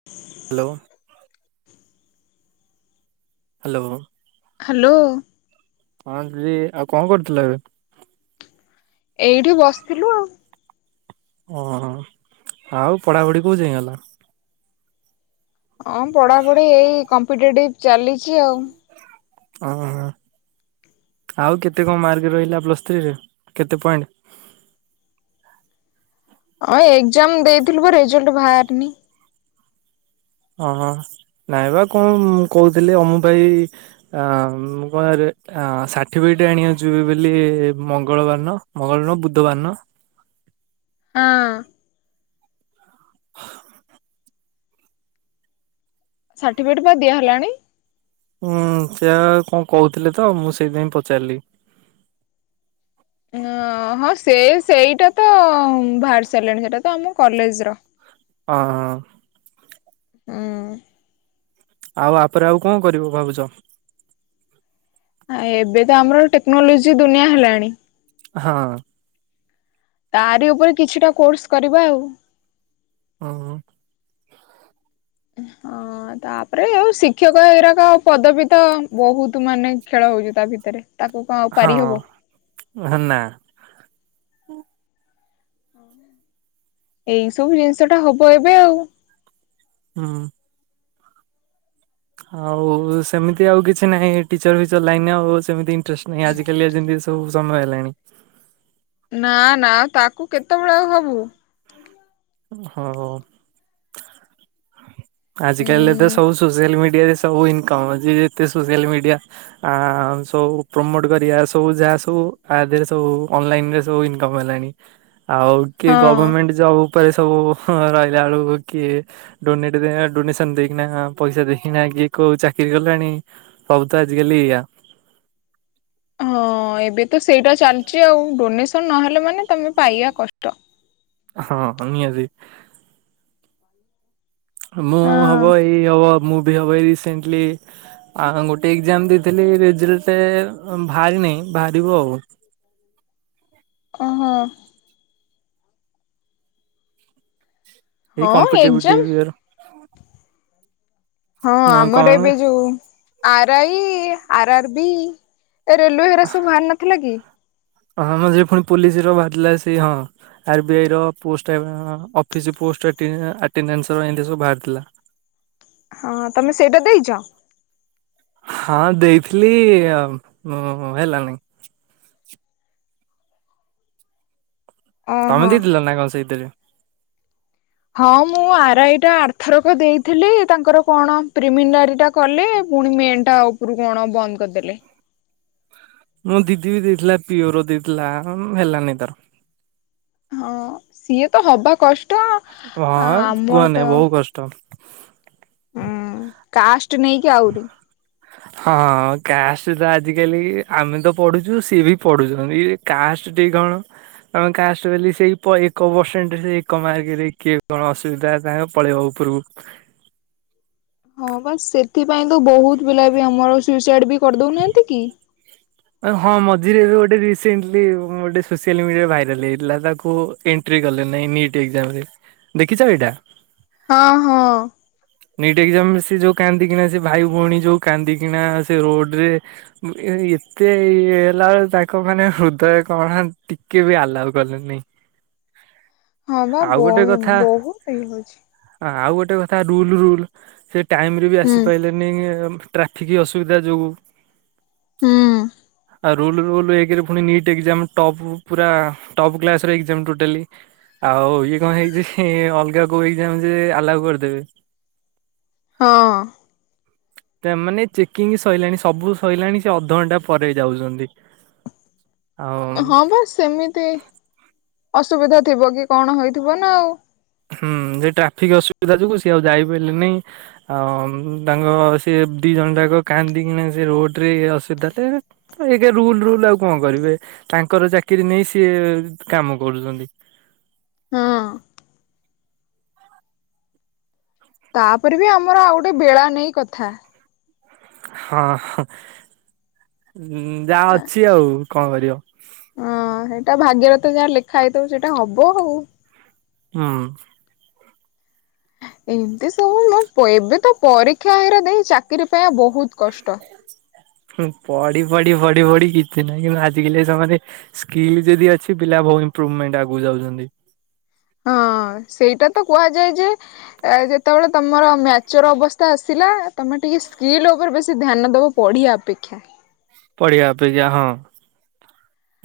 [inaudible] Hello hello hello ହଁ ଦିଦି ଆଉ କଣ କରୁଥିଲ ଏବେ। ଏଇଠି ବସିଥିଲୁ ଆଉ ଓହୋ ଆଉ ପଢାପଢି କୋଉ ଯାଏଁ ଗଲା। ହଁ ପଢାପଢି ଏଇ କମ୍ପଟେଟିଭ ଚାଲିଛି ଆଉ ହଁ ହଁ ଆଉ କେତେ କଣ ମାର୍କ ରହିଲା ପ୍ଲସ୍ ଥ୍ରୀରେ କେତେ ପଏଣ୍ଟ ହଁ ଏକ୍ଜାମ ଦେଇଥିଲୁ ବା ରେଜଲ୍ଟ ବାହାରିନି ହଁ ହଁ ନାଇଁବା କଣ କହୁଥିଲି ଓମ ଭାଇ ଅ ମୁଁ କଣରେ ଷାଠିପିକେଟ ଆଣିବାକୁ ଯିବି ବୋଲି ମଙ୍ଗଳବାର ଦିନ ମଙ୍ଗଳ ନୁହଁ ବୁଧବାର ନ ହଁ। [inaudible] ସାର୍ଟିଫିକେଟ ପା ଦିଆ ହେଲାଣି। ହୁଁ ସେଇଆ ପା କଣ କହୁଥିଲେ ତ ମୁଁ ସେଇଥିପାଇଁ ପଚାରିଲି ଅ ହଁ ସେ ସେଇଟା ତ ବାହାରି ସାରିଲାଣି ସେଇଟା ତ ଆମ କଲେଜର ହଁ ହଁ ହଁ। ହୁଁ। ଆଉ ୟାପରେ ଆଉ କଣ କରିବ ଭାବୁଛ? ଆ ଏବେ ତ ଆମର ଟେକ୍ନୋଲୋଜି ଦୁନିଆ ହେଲାଣି ହଁ। ତାରି ଉପରେ କିଛିଟା କୋର୍ସ କରିବା ଆଉ ହଁ। ହଁ। ତାପରେ ଆଉ ଶିକ୍ଷକ ଏଇଗୁଡାକ ପଦବୀ ତ ବହୁତ ମାନେ ଖେଳ ହଉଛି ତା ଭିତରେ। ତାକୁ କଣ ଆଉ ପାରି ହଁ ହବ ହେ ନା ଏଇ ସବୁ ଜିନିଷଟା ହବ ଏବେ ଆଉ ହଁ। ଆଉ ସେମିତି ଆଉ କିଛି ନାହିଁ ଟିଚର ଫିଚର ଲାଇନ ଆଉ ସେମିତି ଇଣ୍ଟରେଷ୍ଟ ନାହିଁ ଆଜି କାଲିଆ ଯେମିତି ସବୁ ସମୟ ହେଲାଣି ନା ନା ତାକୁ କେତେବେଳେ ହବୁ? ହଉ ଆଜିକାଲି ଏତେ ଉଁ ସବୁ ସୋସିଆଲ ମିଡିଆରେ ସବୁ ଇନକମ୍। ଯିଏ ଯେତେ ସୋସିଆଲ ମିଡିଆ ଆ ସବୁ ପ୍ରମୋଟ କରିବା ସବୁ ଯାହା ସବୁ ଆ ଦେହରେ ସବୁ ଅନଲାଇନରେ ସବୁ ଇନକମ ହେଲାଣି ଆଉ କିଏ ହଁ ଗଭମେଣ୍ଟ ଜବ ଉପରେ ସବୁ ରହିଲା ବେଳକୁ କିଏ ଡୋନଟ [unintelligible] ଡୋନେସନ ଦେଇକିନା ପଇସା ଦେଇକିନା କିଏ କୋଉ ଚାକିରି କଲାଣି ସବୁ ତ ଆଜିକାଲି ଏଇଆ ହଁ ଏବେ ତ ସେଇଟା ଚାଲିଛି ଆଉ ଡୋନେସନ ନହେଲେ ମାନେ ତମେ ପାଇବା କଷ୍ଟ। ହଁ ନିହାତି ମୁଁ ହଁ ହବ ଏଇ ହବ ମୁଁ ବି ହବ ଏଇ ରିସେଣ୍ଟଲି ଆ ଗୋଟେ ଏକ୍ଜାମ ଦେଇଥିଲି ରେଜଲ୍ଟ ବାହାରି ନାହିଁ ବାହାରିବ ଆଉ ଓହୋ। ଏଇ ହଁ ଏକ୍ଜାମ କମ୍ପିଟିଭିଟିୟର ହଁ ଆମର ଏବେ ଯୋଉ R I R R B A railway ସବୁ ବାହାର ନଥିଲା କି? ହଁ ଆମର ଯ ପୁଣି ପୋଲିସ ର ବାହାରିଲା ସେ ହଁ ଆର୍ ବି ଆଇର ପୋଷ୍ଟ ଅଫିସ୍ ପୋଷ୍ଟ ଆଟେଣ୍ଡାନ୍ସର ଏମିତି ସବୁ ବାହାରିଥିଲା। [inaudible] ହଁ ତମେ ସେଇଟା ଦେଇଛ? ହଁ ଦେଇଥିଲି ହେଲାନି। ତମେ ଓହୋ ଦେଇଥିଲ ନା କଣ ସେଇଥିରେ? ହଁ ମୁଁ ଆର ଆଇ ଟା ଆର୍ଥରକ ଦେଇଥିଲି ତାଙ୍କର କଣ ପ୍ରିମନାରୀ ଟା। କଲେ ପୁଣି ମେନ୍ ଟା ଉପରୁ କଣ ବନ୍ଦ କରିଦେଲେ। ମୋ ଦିଦି ବି ଦେଇଥିଲା ପିଓର ଦେଇଥିଲା ହଁ ହେଲାନି ତାର ହଁ ସିଏ ତ ହବା କଷ୍ଟ। ହଁ ଆମର କୁହନି ତ ବହୁତ କଷ୍ଟ। ହୁଁ କାଷ୍ଟ ନେଇକି ଆହୁରି [inaudible] ହଁ କାଷ୍ଟ ତ ଆଜିକାଲି ଆମେ ତ ପଢୁଛୁ ସିଏ ବି ପଢୁଛନ୍ତି କାଷ୍ଟ ଟିକେ କଣ- ଆମେ କାଷ୍ଟ କ ସେଇ ଏକ ପରସେଣ୍ଟରେ ସେ ଏକ ମାର୍କରେ କିଏ କଣ ଅସୁବିଧା ତାଙ୍କ ପଳେଇବା ହ ଉପରୁ। ହଁ ବାସ ସେଥିପାଇଁ ତ ବହୁତ ପିଲା ବି ଆମର ସୁଇସାଇଡ ବି କରିଦଉନାହାନ୍ତି କି। ଆ ହଁ ମଝିରେ ଗୋଟେ ରିସେଣ୍ଟଲି ଗୋଟେ ସୋସିଆଲ ମିଡିଆରେ ଭାଇରାଲ ହେଇଥିଲା ତାକୁ। ଏଣ୍ଟ୍ରି କଲେ ନାଇଁ ନିଟ୍ ଏକ୍ଜାମ ରେ ଦେଖିଛ ଏଇଟା। ହଁ ହଁ। ନିଟ୍ ଏଜାମରେ ସେ ଯୋଉ କାନ୍ଦି କିିନା ସେ ଭାଇ ଭଉଣୀ ଯୋଉ କାନ୍ଦିନା ସେ ରୋଡ ରେ। ଏତେ ଇଏ ହେଲା ବଳେ ତାଙ୍କ ମାନେ ହୃଦୟ କଣନ୍ତି। କେବେ ଆଲା କଲେ ନାଇଁ। ହଁ ବା ବ ବହୁତ ଇ ହଉଛି। ହ ଆଉ ଗୋଟେ କଥା ରୁଲ ରୁଲ ସେ ଟାଇମ ରେ ବି ହୁଁ ଆସିପାରଲେ। ନି ଟ୍ରାଫିକ୍ ଅସୁବିଧା ଯୋଗୁଁ। ହୁଁ। ଆଉ ରଲୁଟ୍୍ ପୁର ଟପ୍ କ୍ସ ଟୋଟାଲି, ଆଉ ଇଏ କଣ ହେଇଛି ଅଲଗା କୋ ହେଇ ଆମ ଯେ ଆଲାଉ କରିଦେବେ। ହଁ। ମାନେ ଚେକିଂ ସରିଲାଣି ସବୁ ସରିଲାଣି ସେ ଅଧଘଣ୍ଟା ପରେ ଯାଉଛନ୍ତି। ଆଉ ହଁ ବାସ ସେମିତି ଅସୁବିଧା ଥିବ କି କଣ ହେଇଥିବ ନା ଆଉ। ହୁଁ ସେ ଟ୍ରାଫିକ୍ ଅସୁବିଧା ଯୋଗୁ ସିଏ ଆଉ ଯାଇପାରିଲେ ନାଇଁ। ଆଉ ତାଙ୍କ ସେ ଦି ଜଣ ଯାକ କାନ୍ଦନ୍ତି କିନା ସେ ରୋଡ ରେ ଅସୁବିଧା। ଏକା ରୁଲ ରୁଲ ଆଉ କଣ କରିବେ ତାଙ୍କର ଚାକିରି ନେଇ ସିଏ କାମ କରୁଛନ୍ତି। ହଁ। ତାପରେ ବି ଆମର ଆଉ ଗୋଟେ ବେଳା ନେଇ କଥା। ହଁ ଯାହା ଅଛି ଆଉ କଣ କରିବ। ହଁ ସେଇଟା ଭାଗ୍ୟରେଥ ଯାହା ଲେଖା ହେଇଥିବ ସେଇଟା ହବ ହଉ। ହଁ। ଏମତି ସବୁ ଏବେ ତ ପରୀକ୍ଷା ହେରା ଦେଇ ଚାକିରରି ପାଇଁ ବହୁତ କଷ୍ଟ। ପଢି ପଢି ପଢି ପଢି କିଛି ନାହିଁ କିୁ ଆଜିକାେ ସେମାନେ ସ୍କିଲ୍ ଯଦି ଅଛି ପିଲା ବହୁ ଇମ୍ପ୍ରୁଭମେଣ୍ଟ ଆଗକୁ ଯାଉଛନ୍ତି। ହଁ ସେଇଟା ତ କୁହାଯାଏ ଯେ ଏ ଯେତେବେଳେ ତମର ମ୍ୟାଚର ଅବସ୍ଥା ଆସିଲା ତମେ ଟିକେ ସ୍କିଲ୍ ଉପରେ ବେଶୀ ଧ୍ୟାନ ଦବ। ପଢ଼ିବା ଅପେକ୍ଷା ପଢିବା ଅପେକ୍ଷା ହଁ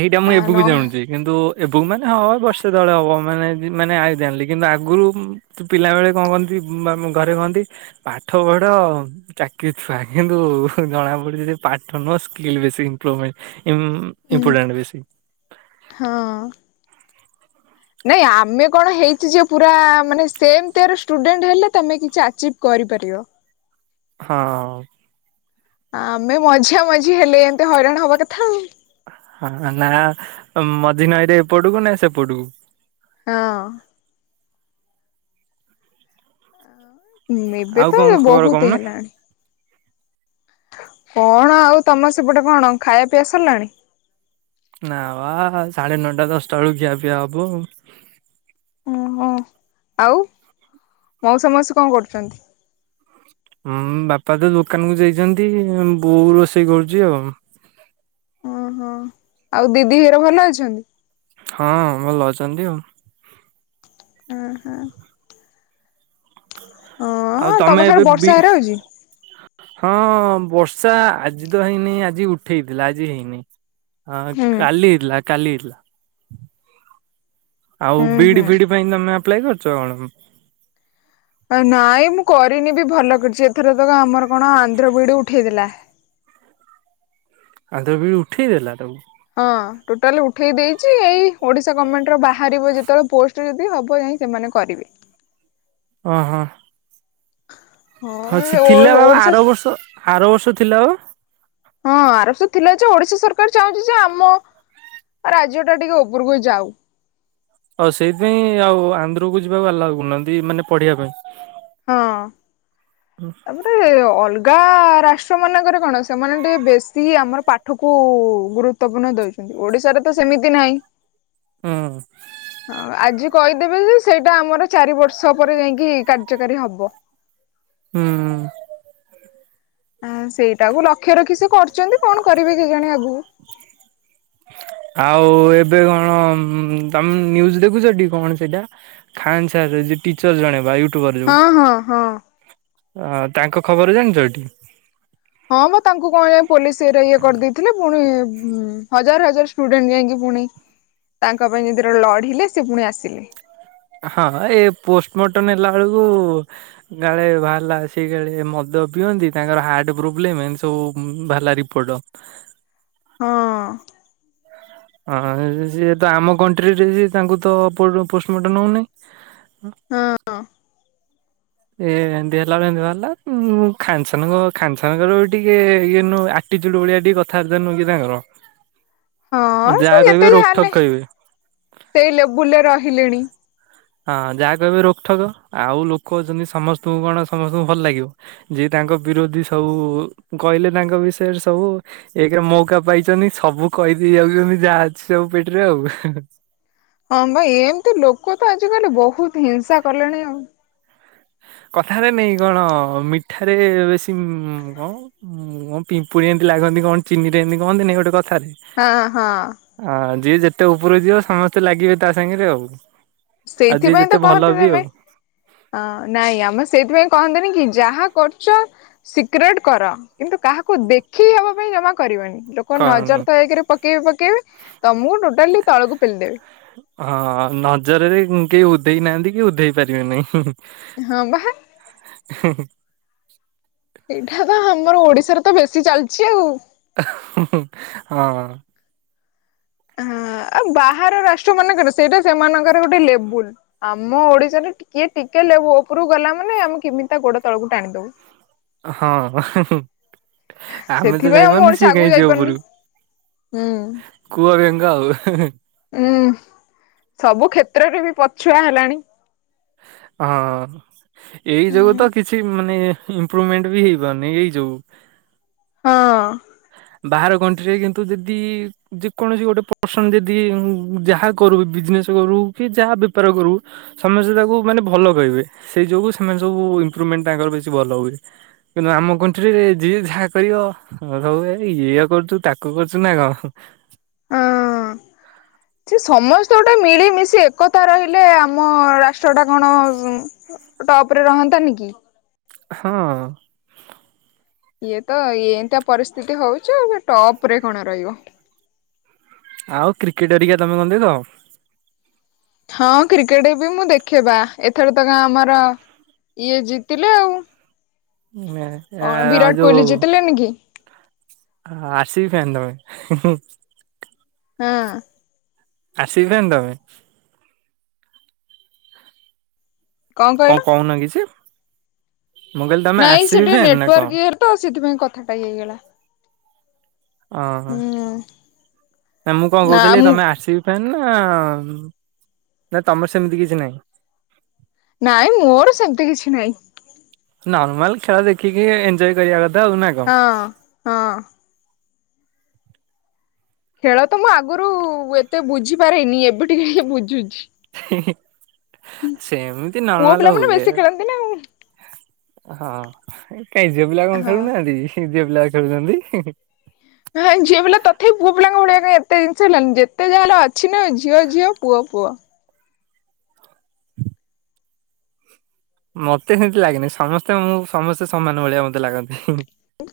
ଏଇଟା ମୁଁ ଆ ଏବେବକୁ ନହେ ଜାୁଛି କିନ୍ତୁ ଏବେୁକୁ ମାନେ ହବ ବର୍ଷେ ତଳେ ହବ ମାନେ ମାନେ ଆଇ ଜାଣିଲି କିନ୍ତୁ ଆଗରୁ ତ ପିଲା ବେଳେ କଣ କହନ୍ତି ଘରେ କହନ୍ତି ପାଠ ପଢ ଚାକିରି ଥିବା କିନ୍ତୁ ଜଣା ପଡୁଛି ଯେ ପାଠ ନୁହ ସ୍କିଲ ବେଶୀ ଇପ୍ରଭମେଣ୍ଟ ହୁଁ ମ୍ପୋଟ ବସି ହଁ ନାଇଁ ଆମେ କଣ ହେଇଛି ଯେ ପୁରା ମାନେ ସେମ ଷ୍ଟୁଡେଣ୍ଟ ହେଲେ ତମେ କିଛି ଆଚିଭ କରିପାରିବ ହଁ ଆମେ ମଝିା ମଝି ହେଲେ ଏମତି ହଇରାଣ ହବା କଥା ଆଉ ହଁ ନା ମଝି ନଈରେ ଏପଟକୁ ନା ସେପଟକୁ ହଁ ଁ ଏବେ ଆଉ ତ କଣ ଖବର ବହୁତ କହୁନ ହେଲାଣି କଣ ଆଉ ତମର ସେପଟେ କଣ ଖାଇବା ପିଇବା ସରିଲାଣି ନା ବା ସାଢେ ନଅଟା ଦଶଟା ବେଳକୁ ଖିଆ ପିଇଆ ହବୁ ଓ ହ ଆଉ ମଉ ସମସ୍ତେ କଣ କରୁଛନ୍ତି ହଁ ବାପା ତ ଦୋକାନ କୁ ଯାଇଛନ୍ତି ବୋଉ ରୋଷେଇ କରୁଛି ଆଉ ଓହୋ ଆଉ ଦିଦି ହର ଭଲ ଅଛନ୍ତି। ହଁ ଭଲ ଅଛନ୍ତି ଆଉ। ହଁ ହୁଁ। ଓହୋ ଆଉ ହଁ ତମ ତମେ ସିଆଡେ ଏବେ ବି ବର୍ଷା ହେରା ହଉଛି? ହଁ ବର୍ଷା ଆଜି ତ ହେଇନି ଆଜି ଉଠେଇଥିଲା ଆଜି ହେଇନି। ହଁ ହୁଁ ଖାଲି ଲା ଖାଲି ଲା ଆଉ ହୁଁ ବିଡି ହୁଁ। ଫିଡି ପାଇଁ ତମେ ଆପ୍ଲାଏ କରୁଛ କଣ? ନାଇଁ ମୁଁ କରିନି ବି ଭଲ କରିଛି ଏଥର ତ ଆମର କଣ ଆନ୍ଧ୍ର ବିିଡି ଉଠେଇଥିଲା। ଆଉ ତ ବିଳି ଉଠେଇ ଦେେଲା ତମକୁ ହଁ ଟୋଟାଲି ଉଠେଇ ଦେଇଛି ଏଇ ଓଡିଶା ଗଭର୍ଣ୍ଣମେଣ୍ଟ ର ବାହାରିବ ଯେତେବେଳେ ପୋଷ୍ଟ ଯଦି ହବ ଯାଇଁ ସେମାନେ କରିବେ। ଓଁ ହଁ। ହଉଛି ହଁ ଓ ଥିଲା ବାବା ଓଡିଶା ଆର ବର୍ଷ ଆର ବର୍ଷ ଥିଲା ବାଉ ହଁ ଆରବ ସ ଥିଲା ଯେ ଓଡିଶା ସରକାର ଚାହୁଁଛି ଯେ ଆମ ଆଉ ରାଜ୍ୟ ଟା ଟିକେ ଉପରକୁ ଯାଉ ଆଉ ସେଇଥିପାଇଁ ଆଉ ଆନ୍ଧ୍ର କୁ ଯିବାକୁ ଆଲଗ କରୁନାହାନ୍ତି ମାନେ ପଢିବା ପାଇଁ ହଁ। ହ। ତାପଟେ ଅଲଗା ରାଷ୍ଟ୍ର ମାନଙ୍କରେ କଣ ସେମାନେ ଟିକେ ବେଶୀ ଆମର ପା ଠକୁ ଗୁରୁତ୍ୱପୂର୍ଣ୍ଣ ଦେଉଛନ୍ତି ଓଡିଶାରେ ତ ସେମିତି ନାହିଁ। ହଁ। ହଁ ଆଜି କହିଦେବେ ଯେ ସେଇଟା ଆମର ଚାରି ବର୍ଷ ପରେ ଯାଇକି କାର୍ଯ୍ୟକାରୀ ହବ। ହୁଁ। ଆ ସେଇଟାକୁ ଲକ୍ଷ୍ୟ ରଖି ସେ କରୁଛନ୍ତି କଣ କରିବି କେ ଜାଣି ଆଗକୁ ଆଉ ଏବେ କଣ ତମେ ନିୁଜ ଦେଖୁଛ କଣ ସେଇଟା ଖାନ୍ ସାର୍ ଖନ୍ଟିଚର ଜଣେ ବା ଅଟୋବର ଯ ହଁ ହଁ ହଁ। ତାଙ୍କ ଖବର ଜାଣିଛ ଏଠି ହଁ ମୁଁ ତାଙ୍କୁ କଣ ଯ ପୋଲିସ ଇରେ ଇଏ କରିଦେଇଥିଲେ ପୁଣି ହଜାର ହଜାର ଷ୍ଟୁଡେଣ୍ଟ ଯାଇକି ପୁଣି ତାଙ୍କ ପାଇଁ ଯେଦେର ଲଢିଲେ ସେ ପୁଣି ଆସିଲେ। ହଁ ଏ ପୋଷ୍ଟ ମର୍ଟମ ହେଲା ବେଳକୁ କାଳେ ଭଲା ସେ କାଳେ ମଦ ପିଅନ୍ତି ତାଙ୍କର ହାର୍ଟ ପ୍ରୋବ୍ଲେମ ସବୁ ପଡ଼। ହଁ। ହଁ ସିଏ ତ ଆମ କଣ୍ଟ୍ରିରେ ସଏ ତାଙ୍କୁ ତ ପୋଷ୍ଟମର୍ଟମ ନଉନାହିଁ। ହଁ। ଏ ଏମିତି ହେଲା ବେ ଏ ବାହାରିଲା ମୁଁ ଖାନସନ ଖାନସନଙ୍କର ଟିକେ ଇଏ ଦୁର୍ବଳିଆ ଭଳିଆ ଟିକେ କଥାବାର୍ତ୍ତା ନୁହ କି ତାଙ୍କର ହଁ ସେ ଯାହା କହିବେ ଯେତେ ଯା ରୋକଠୋକ ହେଲେ କହିବେ। ସେଇ ଲେବୁଲରେ ରହିଲେଣି। ହଁ ଯାହା କହିବେ ରୋକଠକ ଆଉ ଲୋକ ଅଛନ୍ତି ସମସ୍ତଙ୍କୁ କଣ ସମସ୍ତଙ୍କୁ ଭଲ ଲାଗିବ। ଯିଏ ତାଙ୍କ ବିରୋଧୀ ସବୁ କହିଲେ ତାଙ୍କ ବିଷୟରେ ସବୁ ଏକରେ ମୌକା ପାଇଛନ୍ତି ସବୁ କହିଦେଇ ଯାଉଛନ୍ତି ଯାହା ଅଛି ସବୁ ପେଟରେ ଆଉ ହଁ ଭାଇ ଏମତି ଲୋକ ତ ଆଜିକାଲି ବହୁତ ହିଂସା କଲେଣି ଆଉ କଥାରେ ନେଇାଇ କଣ ମିଠାରେ ବେଶୀ କଣ ହୁ କଣ ପିମ୍ପୁୀଡ଼ି ଏମିତି ଲାଗନ୍ତି କଣ ଚିନି ଏମିତି କହନ୍ତି ନାଇଁ ଗୋଟେ କଥାରେ ହଁ ହଁ। ହଁ ଯିଏ ଯେତେ ଉପରକୁ ଯିବ ସମସ୍ତେ ଲାଗିବେ ତା ସାଙ୍ଗେରେ ଆଉ। ଆଉ ଯିଏ ସେଇଥିପାଇଁ ଯେତେ ତ ଭଲ କହନ୍ତି ବି ତମେ ଆଉ ହଁ ନାଇଁ ଆମର ସେଇଥିପାଇଁ କହନ୍ତନି କି ଯାହା କରୁଛ ସିକ୍ରେଟ କର କିନ୍ତୁ କାହାକୁ ଦେଖି ହବା ପାଇଁ ଜମା କରିବନି। କଣ ନଜର ତ ଏକ ରେ ପକେଇବେ ପକେଇବେ ତ ମୁଁ ଟୋଟାଲି ତଳକୁ ପେଲି ଦେବି। ହଁ ନଜରରେ କେହି ଉଧେଇ ନାହାନ୍ତି କି ଉଧେଇ ପାରିବେନାହିଁ। ହଁ ବା। ହିଁ ହିଁ। ଏଇଟା ବା ଆମର ଓଡିଶାରେ ତ ବେଶୀ ଚାଲିଛି ଆଉ। ହଁ। ହ ବାହାର ରାଷ୍ଟ୍ର ମାନେ କଣ ସେଇଟା ସେମାନଙ୍କର ଗୋଟେ ଲେବୁଲୁ। ଆମ ଓଡିଶାରେ ଟିକେ ଟିକେ ଲେ ଉପରକୁ ଗଲା ମାନେ ଆମେ କେମିତି ତା ଗୋଡ ତଳକୁ ଟାଣିଦବୁ। ହଁ। ଆମେ ତ ସେଥିପାଇଁ ଆଉ ମୁଁ ଯାଇପାରୁନେ ଓଡିଶା ସିଏ ଆଗକୁ କାଇଁ ଯିବ ଯାଇପାରୁନି। ଉପରୁକୁ। କୁଅ ବେଙ୍ଗ ଆଉ ଉୁଁ ସବୁ କ୍ଷେତ୍ରରେ ବି ପଛୁଆ ହେଲାଣି। ହଁ ଏଇ ଯୋଗୁ ହଁ ତ କିଛି ମାନେ ଇପ୍ରୁଭମେଣ୍ଟ ବି ହେଇପାରନି ଏଇ ଯୋଗୁଁ। ହଁ। ବାହାର କଣ୍ଟ୍ରିରେ କିନ୍ତୁ ଯଦି ଯେ କୌଣସି ଗୋଟେ ପର୍ସନ ଯଦି ଯାହା କରୁ ବିଜନେସ କରୁ କି ଯାହା ବେପାର କରୁ ସମସ୍ତେ ତାକୁ ମାନେ ଭଲ କହିବେ ସେଇ ଯୋଗୁ ସେମାନେ ସବୁ ଇପ୍ରୁଭମେଣ୍ଟ ତାଙ୍କର ବେଶୀ ଭଲ ହୁଏ। କିନ୍ତୁ ଆମ କଣ୍ଟ୍ରିରେ ଯିଏ ଯାହା କରିବ ହଁ ସବୁ ଏ ଇଏ କରୁଛୁ ତାକୁ କରୁଛୁ ନା କଣ? ସେ ସମସ୍ତେ ଗୋଟେ ମିଳିମିଶି ଏକତା ରହିଲେ ଆମ ରାଷ୍ଟ୍ର ଟା କଣ ଟପ ରେ ରହନ୍ତାନି କି? ହଁ। ଇଏ ତ ଏତିଆ ପରିସ୍ଥିତି ହଉଚି ଟପ ରେ କଣ ରହିବ? ଆଉ କ୍ରିକେଟ ହେରିକା ତମେ କଣ ଦେଇଦେବ। ହଁ କ୍ରିକେଟ ବି ମୁଁ ଦେଖେଇବା ଏଥର ତ ଆମର ଇଏ ଜିତିଲେ ଆଉ ଏ ଏ, କଣ ବିରାଟ କୋହଲି ଜିତିଲେନି କି? ହ ଆର ସି ବି ଫ୍ୟାନ୍ ତମେ? ହଁ। ଆରସିବି ଫ୍ୟାନ ତମେ? କଣ କହୁନ କିଛି? ମୁଁ କହିଲି ତମେ ନାଇଁ ସେ ଆରସିବି ଟିକେ ଫ୍ୟାନ୍ ନା କଣ? ନେଟୱାର୍କ ଇୟର ତ ସେଥିପାଇଁ କଥାଟା ଇଏ ହେଇଗଲା। ଓହୋ ହୁଁ ମୁଁ କଣ ନା କହୁଥିଲି ମୁଁ ତମେ ଆର ସି ବି ଫ୍ୟାନା ନା ତମର ସେମିତି କିଛି ନାହିଁ। ନାଇଁ ମୋର ସେମତି କିଛି ନାଇଁ। ନର୍ମାଲ ଖେଳ ଦେଖିକି ଏଞ୍ଜୟ କରିବା କଥା ନା କଣ? ହଁ ହଁ। ଖେଳ ତ ମୁଁ ଆଗରୁ ଏତେ ବୁଝିପାରେନି ଏବେ ଟିକେ ବୁଝୁଛି। ହିଁ ହିଁ ସେମିତି ପୁଅ ନର୍ମାଲ ପିଲାମାନେ ହୁଏ। ବେଶୀ ଖେଳନ୍ତି ନା ଆଉ। ହଁ କାହିଁ ଝିଅ ପିଲା କଣ ହଁ ଖେଳୁନାହାନ୍ତି ଝିଅ ପିଲା ଖେଳୁଛନ୍ତି। ହାଇ ଝିଅ ପିଲା ତଥାପି ପୁଅ ପିଲାଙ୍କ ଭଳିଆ କ ପାଇଁ ଏତେ ଜିନିଷ ହେଲାନି ଯେତେ ଯାହା ହେଲେ ଅଛି ନା ଝିଅ ଝିଅ ପୁଅ ପୁଅ। ମତେ ସେମତି ଲାଗେନି ସମସ୍ତେ ସମସ୍ତେ ସମାନ ଭଳିଆ ମୋତେ ଲାଗନ୍ତି।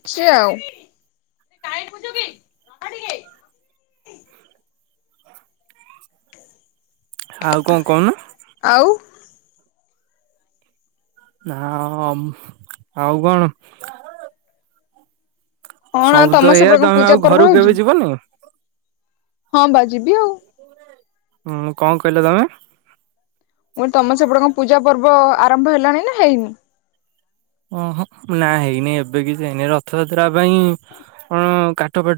ଚି ଆଉ ଆଉ କଣ କହୁନ? ଆଉ ନା ଆ ଆଉ କଣ? କଣ ଆଉ ସବୁ ତମ ତ ଏଇଆ ସେପଟେ କଣ ତମେ ପୂଜା ଆଉ ପର୍ବ ଘରକୁ ହଉଛି? କେବେ ଯିବନି? ହଁ ବା ଜିବି ଆଉ ହୁଁଁ କଣ କହିଲ ତମେ? ମୁଁ ତମ ସେପଟେ କଣ ପୂଜା ପର୍ବ ଆରମ୍ଭ ହେଲାଣି ନା ହେଇନି? ଉଁହୁଁ ନା ହେଇନି ଏବେ କିଛି ହେଇନି ରଥଯାତ୍ରା ପାଇଁ କଣ କାଠ ପାଠ